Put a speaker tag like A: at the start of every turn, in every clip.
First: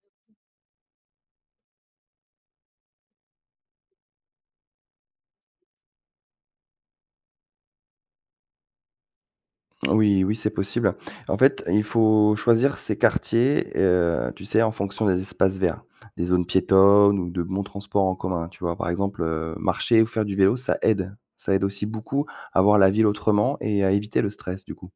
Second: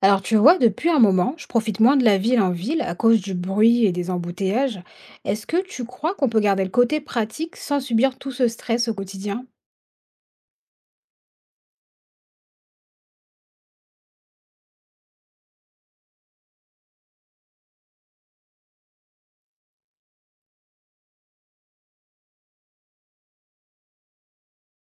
A: Alors tu vois, depuis un moment, je profite moins de la ville en ville à cause du bruit et des embouteillages. Est-ce que tu crois qu'on peut garder le côté pratique sans subir tout ce stress au quotidien?
B: Oui, oui, c'est possible. En fait, il faut choisir ses quartiers, tu sais, en fonction des espaces verts, des zones piétonnes ou de bons transports en commun, tu vois? Par exemple, marcher ou faire du vélo, ça aide. Ça aide aussi beaucoup à voir la ville autrement et à éviter le stress, du coup.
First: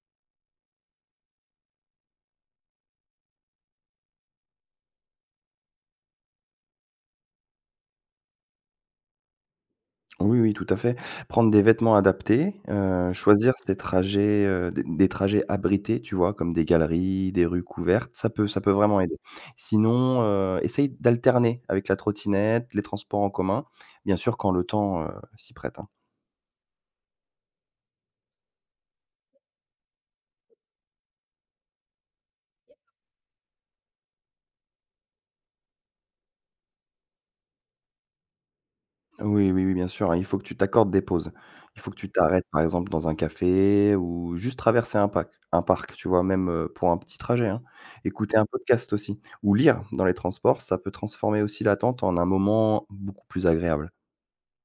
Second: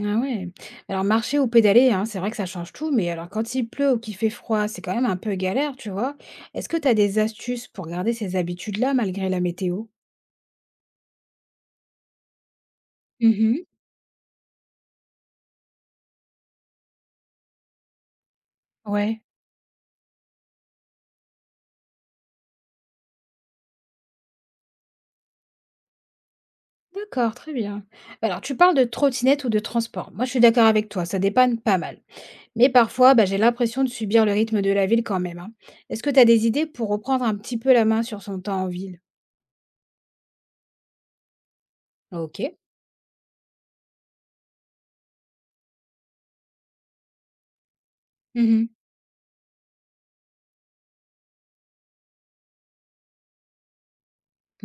A: Ah ouais. Alors marcher ou pédaler, hein, c'est vrai que ça change tout, mais alors quand il pleut ou qu'il fait froid, c'est quand même un peu galère, tu vois. Est-ce que tu as des astuces pour garder ces habitudes-là malgré la météo?
B: Oui, oui, tout à fait. Prendre des vêtements adaptés, choisir
A: Mhm.
B: ces trajets, des trajets abrités, tu vois? Comme des galeries, des rues couvertes, ça peut vraiment aider.
A: Ouais.
B: Sinon, essaye d'alterner avec la trottinette, les transports en commun, bien sûr quand le temps, s'y prête, hein.
A: D'accord, très bien. Alors, tu parles de trottinette ou de transport. Moi, je suis d'accord avec toi, ça dépanne pas mal. Mais parfois, bah, j'ai l'impression de subir le rythme de la ville quand même, hein. Est-ce que tu as des idées pour reprendre un petit peu la main sur son temps en ville?
B: Oui, oui, oui, bien sûr, hein, il faut que tu t'accordes des pauses. Il faut que tu
A: Ok.
B: t'arrêtes, par exemple, dans un café ou juste traverser un parc, tu vois? Même, pour un petit trajet, hein. Écouter un
A: Mhm.
B: podcast aussi ou lire dans les transports, ça peut transformer aussi l'attente en un moment beaucoup plus agréable.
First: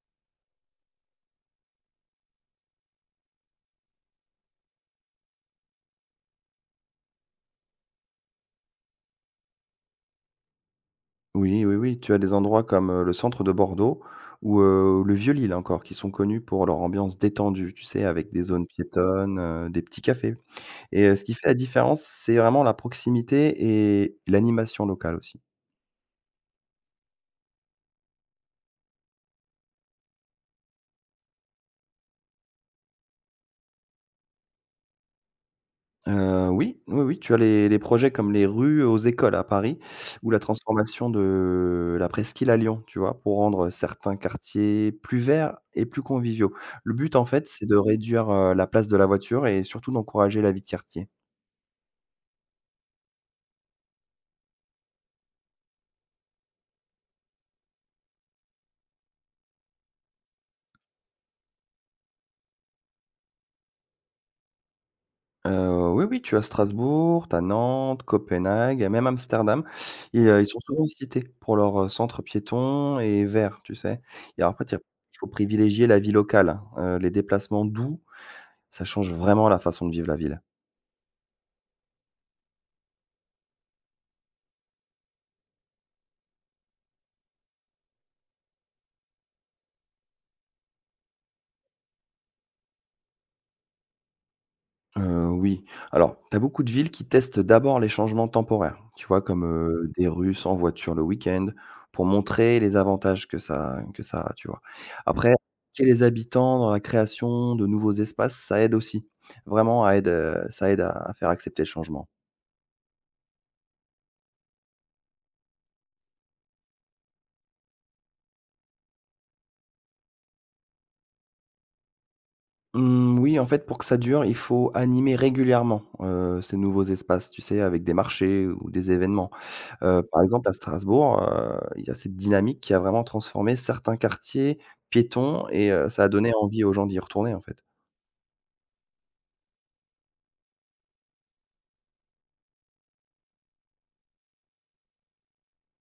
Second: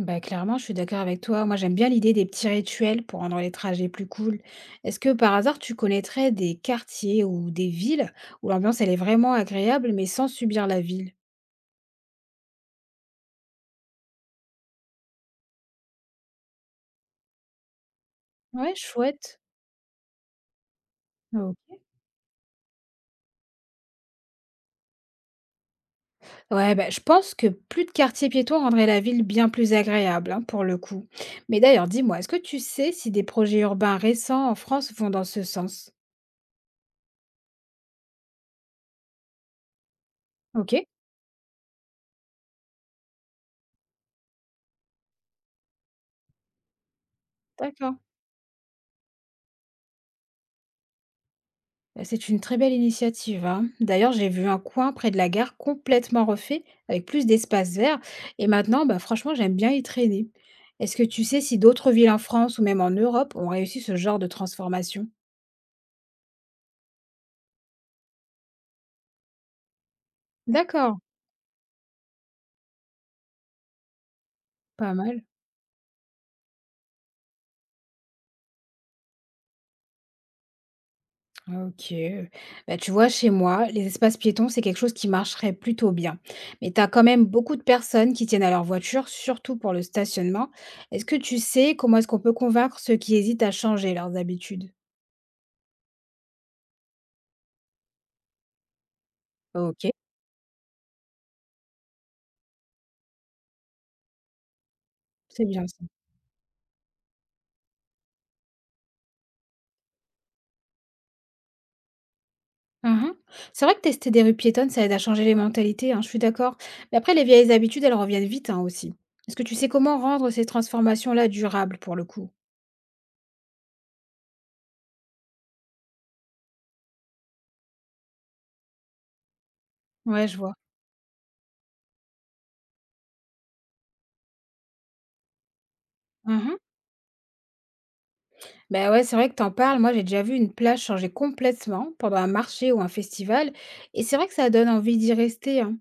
A: Bah, clairement, je suis d'accord avec toi. Moi, j'aime bien l'idée des petits rituels pour rendre les trajets plus cool. Est-ce que par hasard, tu connaîtrais des quartiers ou des villes où l'ambiance, elle est vraiment agréable, mais sans subir la ville?
B: Oui, oui, oui, tu as des endroits comme, le centre de Bordeaux ou, le Vieux-Lille encore, qui sont connus pour leur ambiance détendue, tu sais? Avec des zones
A: Ouais,
B: piétonnes,
A: chouette.
B: des petits cafés et ce qui fait la différence, c'est vraiment la proximité et l'animation locale aussi.
A: Ouais, bah, je pense que plus de quartiers piétons rendrait la ville bien plus agréable, hein, pour le coup. Mais d'ailleurs, dis-moi, est-ce que tu sais si des projets urbains récents en France vont dans ce sens?
B: Oui, oui, oui, tu as les projets comme les rues aux écoles à Paris ou la
A: Ok,
B: transformation de la presqu'île à Lyon, tu vois? Pour rendre certains quartiers plus verts et plus conviviaux. Le but, en fait, c'est de
A: d'accord.
B: réduire, la place de la voiture et surtout d'encourager la vie de quartier.
A: Bah, c'est une très belle initiative, hein. D'ailleurs, j'ai vu un coin près de la gare complètement refait, avec plus d'espace vert. Et maintenant, bah, franchement, j'aime bien y traîner. Est-ce que tu sais si d'autres villes en France ou même en Europe ont réussi ce genre de transformation?
B: Oui, oui, tu as Strasbourg, tu as Nantes, Copenhague, même Amsterdam et ils sont souvent
A: D'accord,
B: cités pour leurs, centres piétons et verts, tu sais? Et après tu as
A: pas
B: il
A: mal.
B: faut privilégier la vie locale, hein, les déplacements doux, ça change vraiment la façon de vivre la ville.
A: OK, bah, tu vois, chez moi, les espaces piétons, c'est quelque chose qui marcherait plutôt bien. Mais tu as quand même beaucoup de personnes qui tiennent à leur voiture, surtout pour le stationnement. Est-ce que tu sais comment est-ce qu'on peut convaincre ceux qui hésitent à changer leurs habitudes?
B: Oui. Alors, tu as beaucoup de villes qui testent d'abord les changements temporaires, tu vois? Comme,
A: OK,
B: des rues sans voiture le week-end, pour montrer les avantages que ça a, tu vois? Après,
A: c'est bien ça.
B: impliquer les habitants dans la création de nouveaux espaces, ça aide aussi. Vraiment à aide, ça aide à faire accepter le changement.
A: Mmh. C'est vrai que tester des rues piétonnes, ça aide à changer les mentalités, hein, je suis d'accord. Mais après les vieilles habitudes, elles reviennent vite, hein, aussi. Est-ce que tu sais comment rendre ces transformations-là durables pour le coup?
B: Mmh, oui, en fait, pour que ça dure, il faut animer régulièrement, ces nouveaux espaces, tu sais, avec des marchés ou des événements. Par
A: Ouais, je
B: exemple à
A: vois.
B: Strasbourg, il y a cette dynamique qui a vraiment transformé certains quartiers piétons et ça a donné
A: Mmh.
B: envie aux gens d'y retourner, en fait.
A: Bah ouais, c'est vrai que t'en parles. Moi, j'ai déjà vu une plage changer complètement pendant un marché ou un festival, et c'est vrai que ça donne envie d'y rester, hein.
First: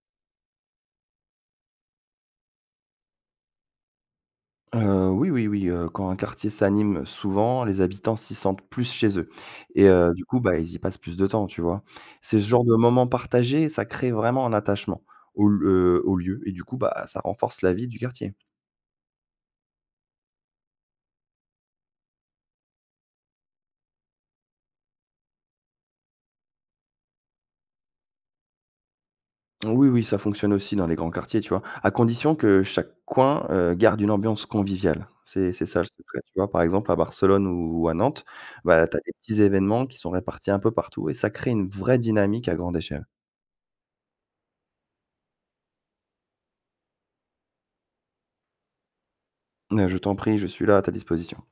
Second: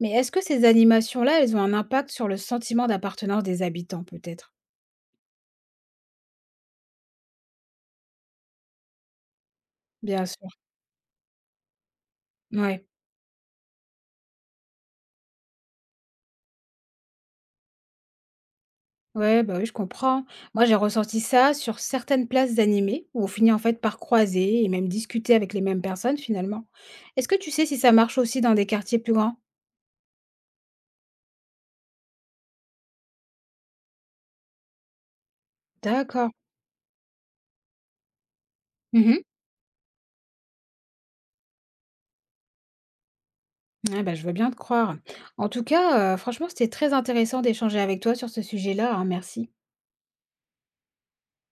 A: Mais est-ce que ces animations-là, elles ont un impact sur le sentiment d'appartenance des habitants, peut-être?
B: Oui, oui, oui, quand un quartier s'anime souvent, les habitants s'y sentent plus chez eux et du
A: Bien
B: coup,
A: sûr.
B: bah, ils y passent plus de temps, tu vois? C'est ce genre de
A: Ouais.
B: moments partagés, ça crée vraiment un attachement au l au lieu et du coup, bah, ça renforce la vie du quartier.
A: Ouais, bah oui, je comprends. Moi, j'ai ressenti ça sur certaines places animées, où on finit en fait par croiser et même discuter avec les mêmes personnes finalement. Est-ce que tu sais si ça marche aussi dans des quartiers plus grands?
B: Oui, oui, ça fonctionne aussi dans les grands quartiers, tu vois? À condition que chaque coin, garde une ambiance conviviale. C'est ça le secret,
A: D'accord.
B: tu vois? Par exemple, à Barcelone ou à Nantes, bah, tu as des
A: Mhm.
B: petits événements qui sont répartis un peu partout et ça crée une vraie dynamique à grande échelle.
A: Ouais, bah, je veux bien te croire. En tout cas, franchement, c'était très intéressant d'échanger avec toi sur ce sujet-là, hein, merci.
B: Je t'en prie, je suis là à ta disposition.